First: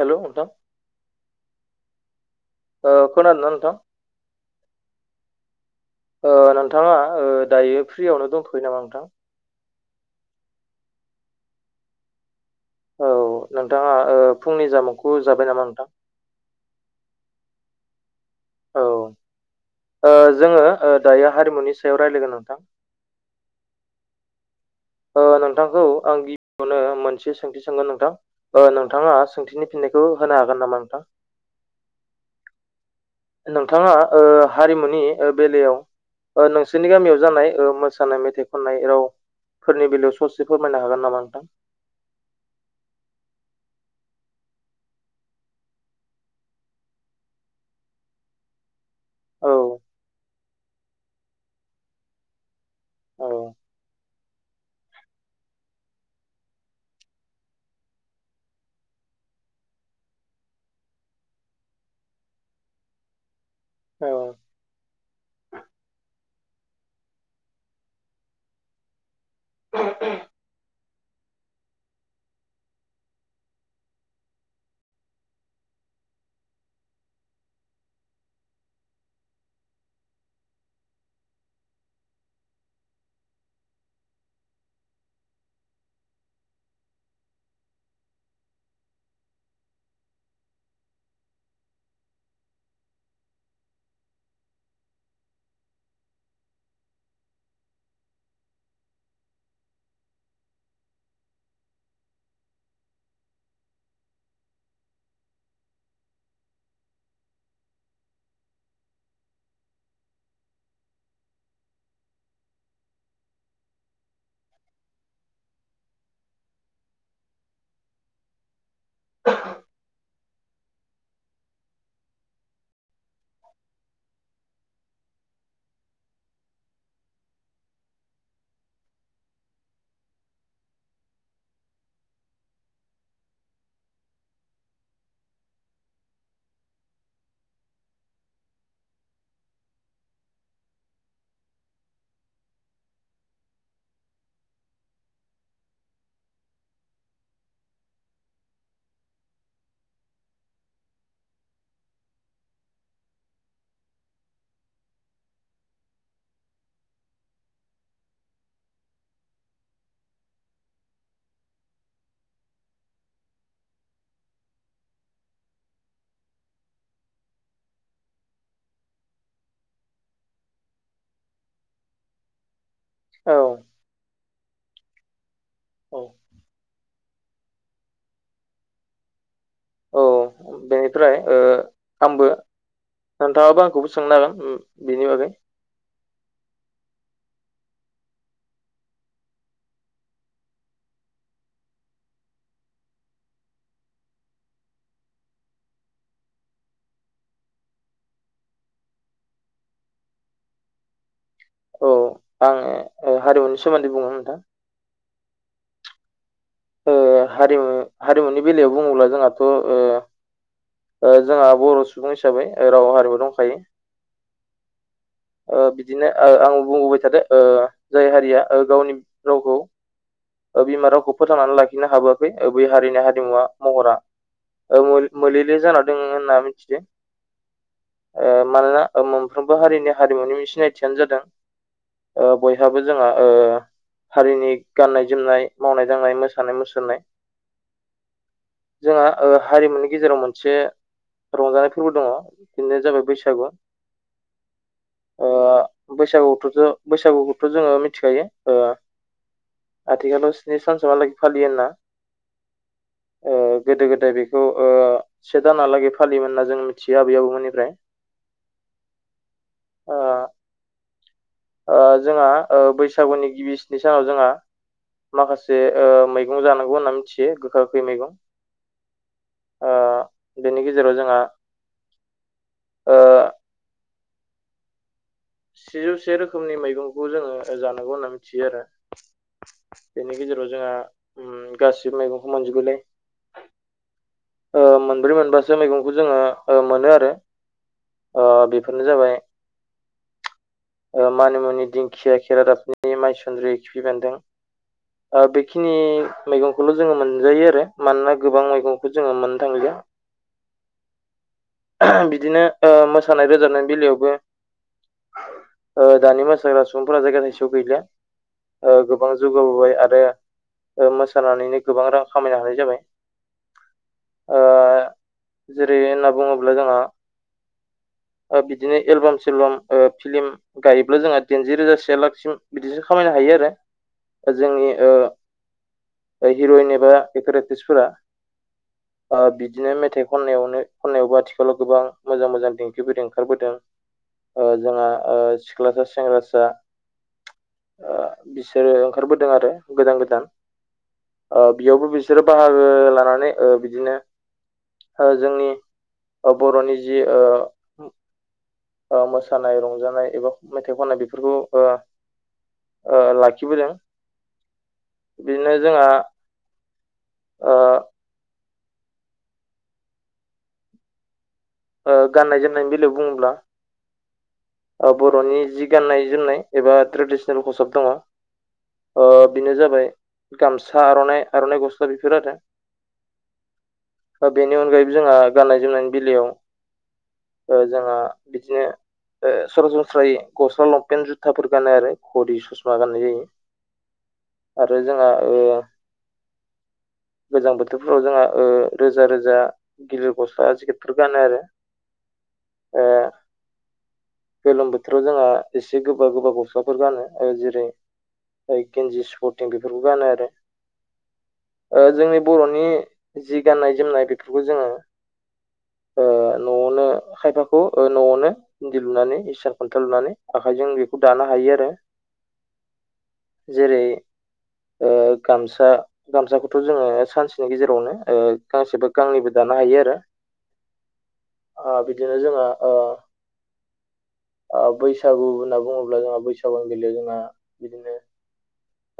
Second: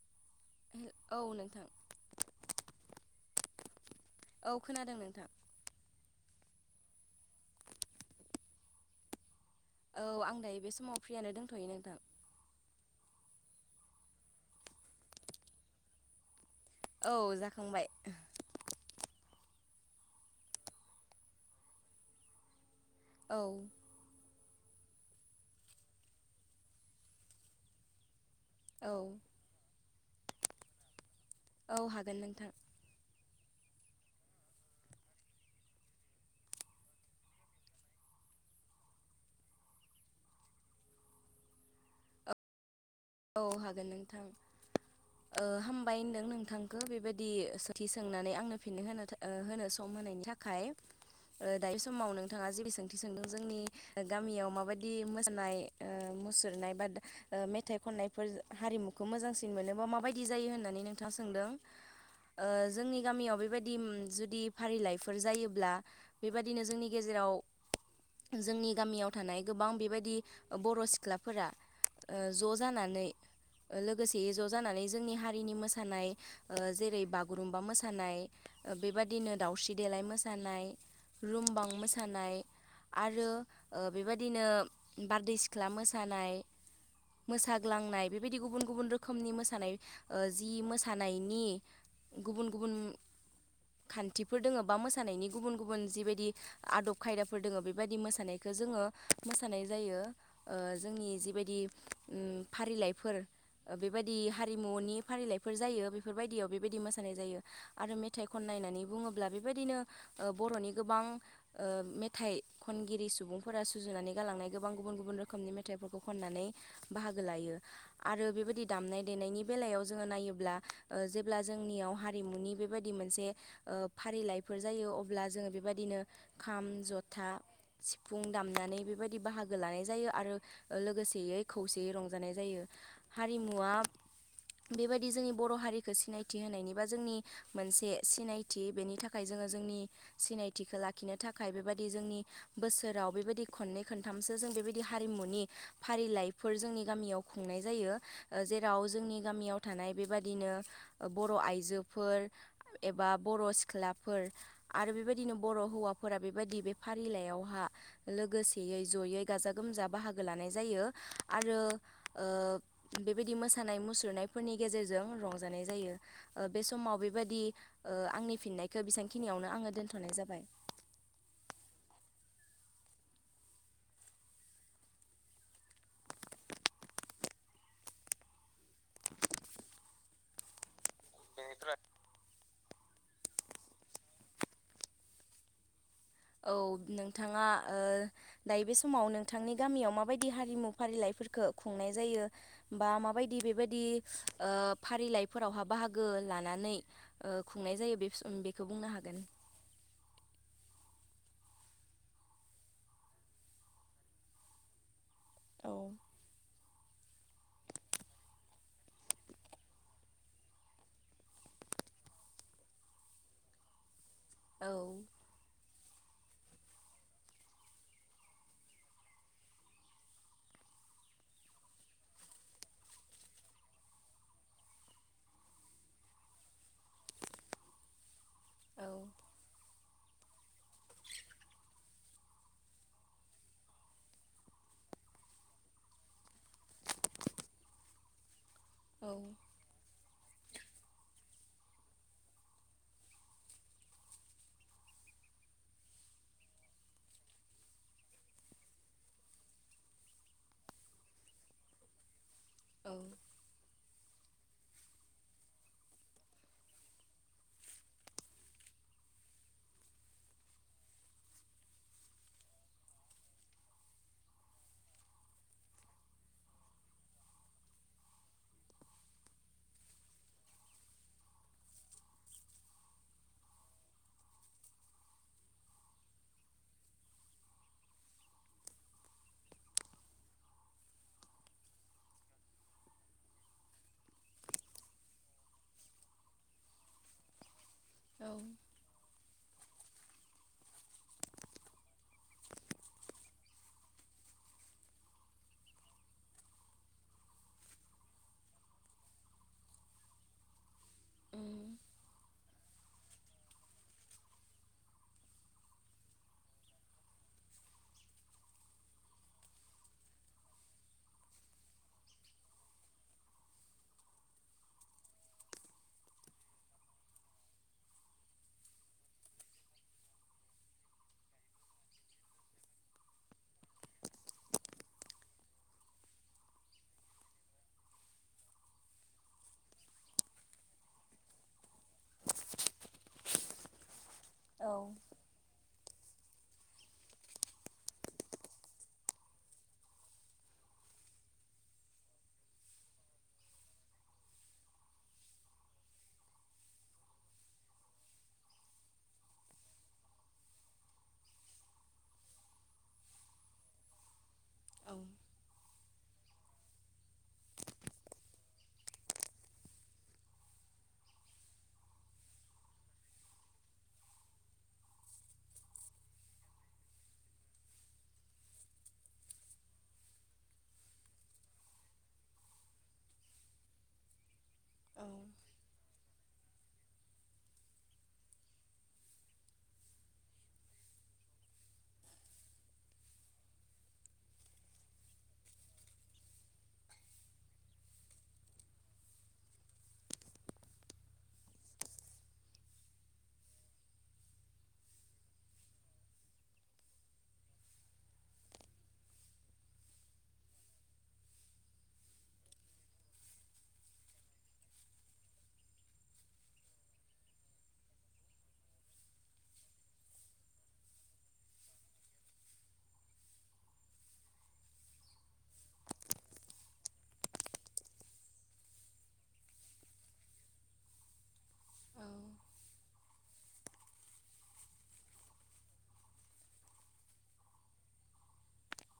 हेल' द। औ नोंथां। औ खोनादों ना नोंथां। औ खोनादों नोंथां। ओ नोंथाङा दायो फ्रियावनो दंथयो नामा नोंथां। औ आं दायो बे समाव फ्रियानो दोनथ'यो नोंथां। औ नोंथाङा फुंनि जामुंखौ जाबाय नामा नोंथां। औ जाखांबाय। औ जोङो दायो हारिमुनि सायाव राय्लायगोन नोंथां। द। नोंथांखौ आं गिबियावनो मोनसे सोंथि सोंगोन नोंथां। औ नोंथाङा सोंथिनि फिननायखौ होनो हागोन नामा नोंथां। औ हागोन नोंथां। नोंथाङा ओ हारिमुनि बेलायाव। ओ नोंसोरनि गामियाव जानाय मोसानाय मेथाइ खननाय राव फोरनि बेलायाव ससे फोरमायनो हागोन नामा नोंथां। अ हागोन नोंथां ओ हामबाय होनदों नोंथांखौ बेबायदि सोंथि सोंनानै आंनो फिननो औ होन होनो सम मोननि थाखाय ओ दायो समाव नोंथाङा जेसेसे थि औ सोंदों जोंनि गामियाव माबायदि मोसानाय ओ मुसुरनाय बा मेथाइ खननायफोर हारिमुखौ मोजांसिन मोनोबा माबायदि जायो होननानै नोंथाङा सोंदों ओ जोंनि गामियाव बेबायदि उम जुदि फारिलाइ जायोब्ला बेबदिनो जोंनि गेजेराव जों गामियाव थानाय गोबां बेबायदि बर' सिख्लाफोरा ओ ज जानानै ओ लोगोसे ज जानानै जोंनि हारिनि मोसानाय ओ जेरै बागुरुमबा मोसानाय ओ बेबादिनो दावस्रि देलाय मोसानाय रुमबां मोसानाय आरो ओ बेबायदिनो बारदै सिख्ला मोसानाय मोसाग्लांनाय बेबायदि गुबुन गुबुन रोखोमनि मोसानाय ओ जि मोसानायनि गुबुन गुबुन खान्थिफोर दोङो बा मोसानायनि गुबुन गुबुन जिबायदि आदब खायदाफोर दोङो बेबायदि मोसानायखो जोङो मोसानाय जायो ओ जोंनि जिबायदि उ फारिलाइफोर ओ बेबायदि हारिमुनि फारिलाइफोर जायो बेफोरबायदियाव बेबायदि मोसानाय जायो आरो मेथाइ खननाय नायनानै बुङोब्ला बेबायदिनो ओ बरनि गोबां ओ मेथाइ खनगिरि सुबुंफोरनि फोर सुजुनानै गालांनाय गोबां गुबुन गुबुन रोखोमनि मेथाइफोरखौ खननानै बाहागो लायो आरो बेबायदि दामनाय देनायनि बेलायाव जोङो नायोब्ला ब्ला ओ जेब्ला जोंनियाव हारिमुनि बेबायदि मोनसे ओ फारिलाइफोर जायो अ जब्ला जो जोङो बेबायदिनो खाम जथा सिफुं दामनानै बेबायदि बाहागो लानाय जायो आरो लोगोसेयै खौसेयै रंजानाय जायो हारिमुवा बेबायदि जोंनि बर हारिखौ सिनायथि होनायनि बा जोंनि मोनसे सिनायथि बेनि थाखाय जों ओ जोंनि सिनायथिखौ लाखिनो थाखाय बेबायदि जोंनि बोसोराव बेबायदि खननै खनथामसो जों बेबायदि हारिमुनि फारिलाइ फोर जोंनि गामियाव खुंनाय जायो ओ जेराव जोंनि गामियाव थानाय बेबादिनो बर आइजोफोर एबा बर सिख्लाफोर आरो बेबायदिनो बर हौवाफोरा बेबायदि बे फारिलाइयावहा लोगोसेयै जयै गाजा गोमजा बाहागो लानाय जायो आरो ओब बेबायदि मोसानाय मुसुरनायफोरनि गेजेरजों रंजानाय जायो ओ बे समाव बेबायदि ओ आंनि फिननायखौ बेसेबांखिनियावनो आङो दोनथनाय जाबाय औ औ औ बेनिफ्राय ओ बेनिफ्राय आमबो नोंथाङाबो आंखौबो सोंनोागोन उ बिनि बागै औ नोंथाङा ओ दायो बे समाव नोंथांनि गामियाव माबायदि हारिमु फारिलाइ फोरखो खुंनाय जायो बा माबायदि बेबायदि ओ फारिलाइफोरावहा बाहागो लानानै ओ खुंनाय जायो बे बेखौ बुंनो हागोन औ आङो ओ हारिमुनि सोमोन्दै बुंनो नोंथां औ, ओ हारिमु हारिमुनि बेलायाव बुङोब्ला जोंहाथ ओ ओ जोंहा बर सुबुं हिसाबै राव हारिमु दंखायो औ ओ बिदिनो ओ आं बुंबोबाय थादों जाय हारिया गावनि रावखौ ओ बिमा रावखौ फोथांनानै लाखिनो हाबोआखै बै हारिनि हारिमुवा महरा ओ मोले ले जाना दों होनना मिथिदो मानोना औ मोनफ्रोमबो हारिनि हारिमुनि सिनायथियानो जादों बयहाबो जोंहा हारिनि गाननाय जोमनाय मावनाय दांनाय मोसानाय मुसुरनाय जोंहा औ हारिमुनि नि गेजेराव मोनसे रंजानाय फोरबो दङ बेनो जाबाय बैसागु बैसागुथ बैसागुखौथ' जोङो मिथिखायो आथिखालाव स्नि सानसहालागै फालियो होनना औ गोदो गोदाय बेखौ से दानालागै फालियोमोन होनना मिथियो आबै आबौमोननिफ्राय आ ओ जोंहा ओ बैसागुनि गिबि स्नि सानाव जोंहा माखासे ओ मैगं जानांगौ होनना मिथियो गोखा गोखै मैगं ओ बेनि गेजेराव जोंहा ओ सेजौसे रोखोमनि मैगंखौ जोङो जानांगौ होनना मिथियो आरो। बेनि गेजेराव जोंहा उम्म गासिबो मैगंखौ मोनजोबबोलाय ओ मोनब्रै मोनबासो मैगंखौ जोङो ओ मोनो आरो। ओ औ बेफोरनो जाबाय ओ मानिमुनि, दिंखिया, खेरादाफिनि, माइसुन्द्रि, खिफि बेन्दों। बेखिनि मैगंखौल' जोङो मोनजायो आरो मानोना गोबां मैगं जोङो मोननो थांलिया बिदिनो ओ मोसानाय रोजाबनायनि बेलायावबो ओ दानि मोसाग्रा सुबुं फोरा जायगा थायसे आव गैलिया ओ गोबां जौगाबोबाय आरो ओ मोसानानैनो गोबां रां खामायनो हानाय जाबाय। ओ जेरै होनना बुङोब्ला जोंहा ओ बिदिनो एलबाम सेलबाम ओ फिल्म गायोब्ला जोंहा दाइनजि रोजा से लाखसिम बिदिसो खामायनो हायो। आरो जोंनि ओ ओ हिर'इन एबा एक्टर एक्टट्रिसफोरा ओ बिदिनो मेथाइ खननायावनो खननायावबो आथिखालाव गोबां मोजां मोजां देंखिफोर ओंखारबोदों। ओ जोंहा औ ओ सिख्लासा सेंग्रासा ओ बिसोरो ओंखारबोदों आरो गोदान गोदान। ओ बेयावबो बिसोरो बाहागो लानानै ओ बिदिनो ओ जोंनि ओ बर'नि जि ओ ओ मोसानाय रंजानाय एबा मेथाइ खननाय बेफोरखौ ओ ओ लाखिबोदों बिदिनो जोंहा ओ ओ गाननाय जोमनायनि बेलायाव बुङोब्ला ओ बर'नि जि गाननाय जोमनाय एबा ट्रेडिसनेल खसाब दंङ ओ बेनो जाबाय गामसा आर'नाइ आर'नाइ गस्ला बेफोर आरो। औ बेनि अनगायैबो जोंहा औ गाननाय जोमनायनि बेलायाव ओ जोंहा बिदिनो ओ सरासनस्रायै गस्ला लंपेन जुथाफोर गानो आरो खरि ससमा गाननाय जायो। आरो जोंहा ओ गोजां बोथोरफ्राव जोंहा ओ रोजा रोजा गिलिर गस्ला जिकेटफोर गानो आरो। ओ गोलोम बोथोराव जोंहा एसे गोबा गोबा गस्लाफोर गानो ओ जेरै गेन्जि स्पर्टिं बेफोरखौ गानो आरो। ओ जोंनि बर'नि जि गाननाय जोमनाय बेफोरखौ जोङो ओ न'आवनो खायफाखौ ओ न'आवनो इन्दि लुनानै इसान खन्था लुनानै आखाइजों बेखौ दानो हायो आरो। जेरै ओ गामसा गामसाखौथ' जोङो सानसेनि गेजेरावनो ओ गांसेबा गांनैबो दा नो हायो आरो ओ बिदिनो औ जोंङो ओ ओ बैसागु होनना बुङोब्ला जोंहा बैसागुआ गेलेयो जोंहा बिदिनो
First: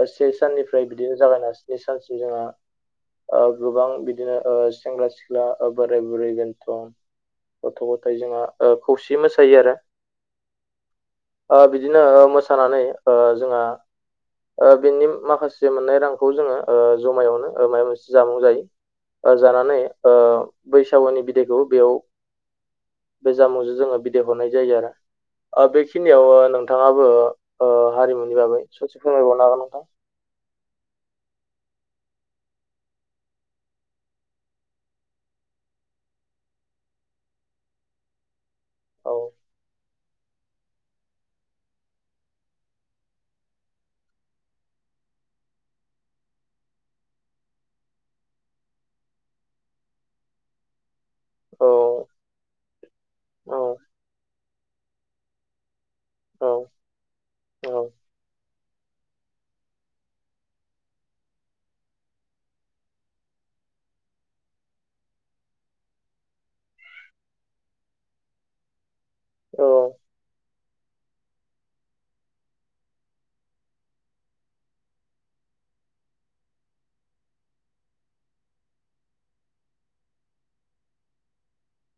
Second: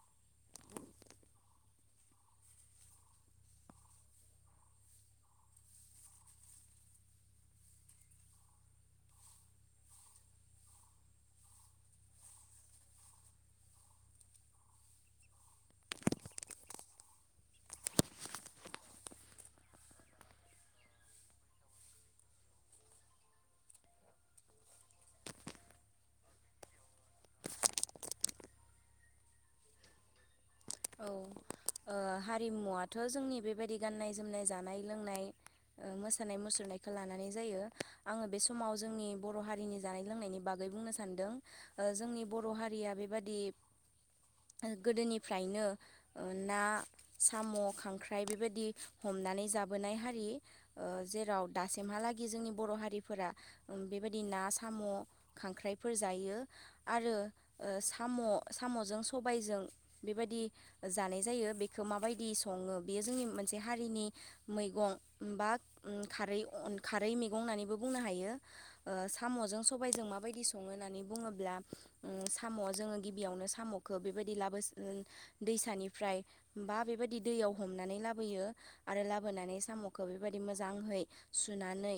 ओ से साननिफ्राय बिदिनो जागायना स्नि सानसिम जोंहा ओ गोबां बिदिनो ओ सेंग्रा सिख्ला ओ बोराय बुरै बेनथ' गथ' गथाइ जोंहा ओ खौसे मोसायो आरो। ओ बिदिनो ओ मोसानानै ओ जोंहा ओ बेनि माखासे मोननाय रांखौ ओ जोङो ओ जमायावनो माबा मोनसे जामुं जायो। ओ जानानै ओ बैसागुनि बिदायखौ बेयाव बे जामुं जोङो बिदाय हरनाय जायो आरो। ओ बेखिनियाव ओ नोंथाङाबो हारिमुनि बागै ससे फोरमायबावनो हागोन नोंथां। [inaudible] [unintelligible] औ ओ हारिमुवाथ' जोंनि बेबायदि गाननाय जोमनाय जानाय लोंनाय मोसानाय मुसुरनायखौ लानानै जायो आङो बे समाव जोंनि औ बर' हारिनि जानाय लोंनायनि बागै बुंनो सानदों जोंनि बर' हारिया बेबादि आरो गोदोनिफ्राय फ्रायनो ना साम' खांख्राइ बेबायदि हमनानै जाबोनाय हारि। [inaudible] ओ [unintelligible] जेराव औ दासिमहालागै जोंनि बर' हारिफोरा बेबायदि ना सा साम' खांख्राइफोर जायो औ आरो औ साम' साम'जों सबायजों बेबायदि जानाय जायो बेखौ माबायदि सङो बेयो जोंनि मोनसे हारिनि मैगं बा खारै अन मैगं होननानैबो बुंनो हायो। ओ साम'जों सबायजों मा बायदि सं सङो होननानै बुङोब्ला साम' जोङो गिबियावनो साम'खौ बेबायदि लाबो दैसानिफ्राय बा बेबायदि दैयाव हमनानै लाबोयो आरो लाबोनानै साम मखौ बेबायदि मोजाङै सुनानै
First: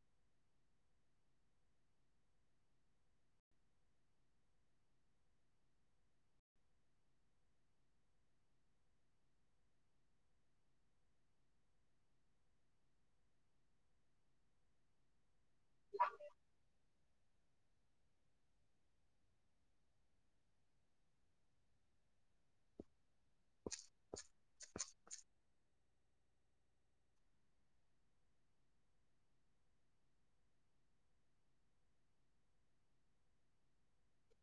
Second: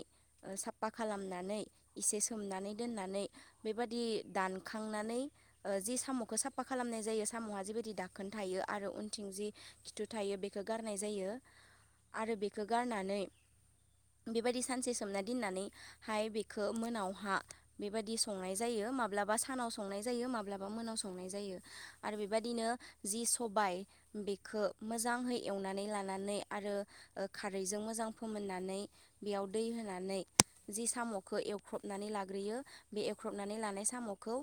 साफा खालामनानै एसे सोमनानै दोननानै बेबादि दानखांनानै जि साम'खौ साफा खालामनाय जायो साम आ जिबायदि दाखोन थायो आरो उनथिं जि खिथु थायो बेखौ गारनाय जायो। आरो बेखौ गारनानै बेबायदि सानसे सोमना दोननानैहाय बेखौ मोनावहा बेबायदि संनाय जायो माब्लाबा सानाव संनाय जायो माब्लाबा मोनाव संनाय जायो आरो बेफ बेबायदिनो जि सबाय बेखो मोजांहै एवनानै लानानै आरो खारैजों मोजां फोमोननानै बेयाव दै होनानै जि साम'खौ एवख्रबनानै लाग्रोयो बे एवख्रबनानै लानाय साम'खौ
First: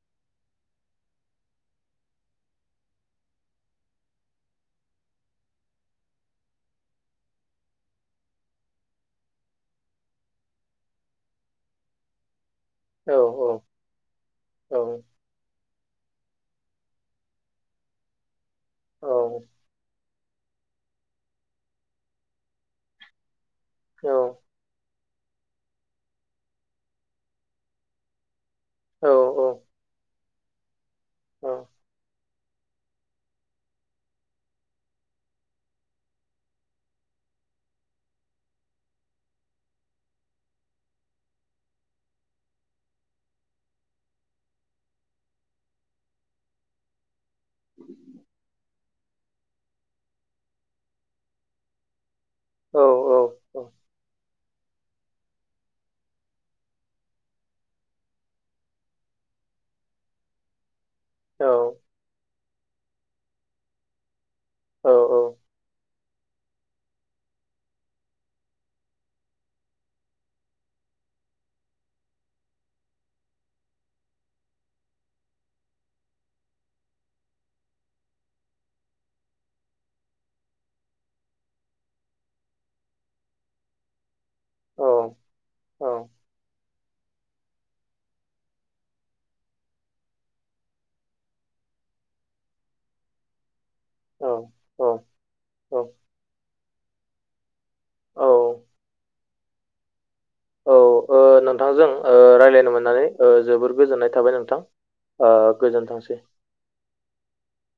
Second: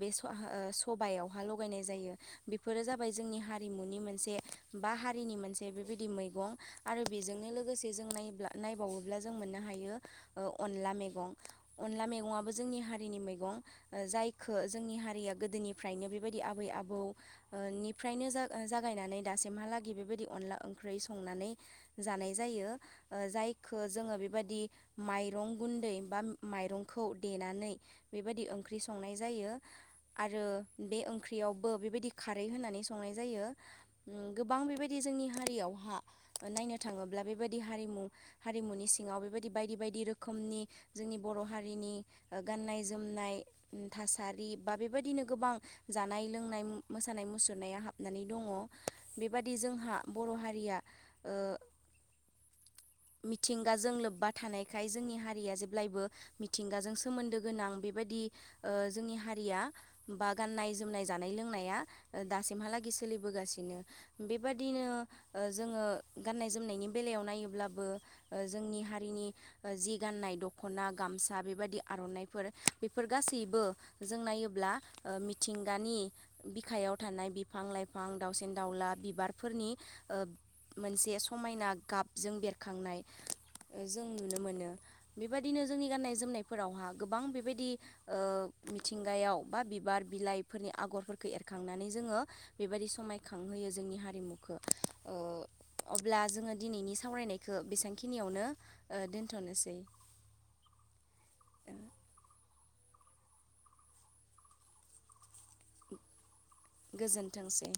बे स-सबायावहा लगायनाय जायो। बेफोरो जाबाय जोंनि हारिमुनि मोनसे बा हारिनि मोनसे बेबायदि मैगं आरो जोंनो लोगोसे जों नायोब्ला नायबावोब्ला जों मोन्नो हायो अनला मेगं अनला मेगंआबो जोंनि औ हारिनि मैगं जायखौ औ जोंनि हारिया गोदोनिफ्रायनो बेबायदि आबै आबौ ओ निफ्रायनो जाग-जागायनानै दासिमहालागै बेबायदि अनला ओंख्रि संनानै जा नाय जायो जायखो औ जोङो बेबायदि माइरं गुन्दै बा माइरंखौ देनानै बेबायदि ओंख ख्रि संनाय जायो आरो बे ओंख्रियावबो बेबायदि खारै होनानै संनाय जायो गोबां बेबायदि जोंनि हारियावहा नायनो थाङोब ब्ला बेबायदि हारिमु हारिमुनि सिङाव बेबायदि बायदि बायदि रोखोमनि जोंनि बर' हारिनि गाननाय जोमनाय थासारि बा बेबायदिनो गोबां जानाय लोंनाय नाय मुसुरनाया हाबनानै दङ। बेबादि जोंहा बर' हारिया मिथिंगाजों लोब्बा थानाय बेखाय जोंनि हारिया जेब्लायबो मिथिंगाजों सोमोन्दो गोनां बेबाददि जोंनि हारिया बा गाननाय जोमनाय जानाय लोंनाया दासिमहालागै सोलिबोगासिनो बेबादिनो जोङो गान्नाय जोमनायनि बेलायाव नायोब्लाबो जोंनि हारिनि जि गाननाय दख'ना गा गामसा बेबायाददि आर'नानायफोर बेफोर गासैबो जों नायोब्ला मिथिंगानि बिखायाव थानाय बिफां लाइफां दाावसिन दाउला बिबारफोरनि ओ मोनसे समायना गाबजों बेरखांनाय जों नुनो मोनो औ बेबायदिनो जोंनि औ गाननाय जोमनायफोरावहा गोबां बेबायदि ओ मिथिंगायाव बा बिबार बिलाइफोरनि आगरफोर एरखांनानै जोङो बेबायदि समायखांहोयो जोंनि औ हारिमुखौ औ ओ औ अब्ला दा जोङो दिनैनि सावरायनायखौ औ बेसेबांखिनियावनो दोनथ'नोसै औ ओ नोंथांजों ओ रायलायनो मोननानै जोबोर गोजोननाय थाबाय नोंथां। ओ गोजोन थोंसै। गोजोन्थोंसै।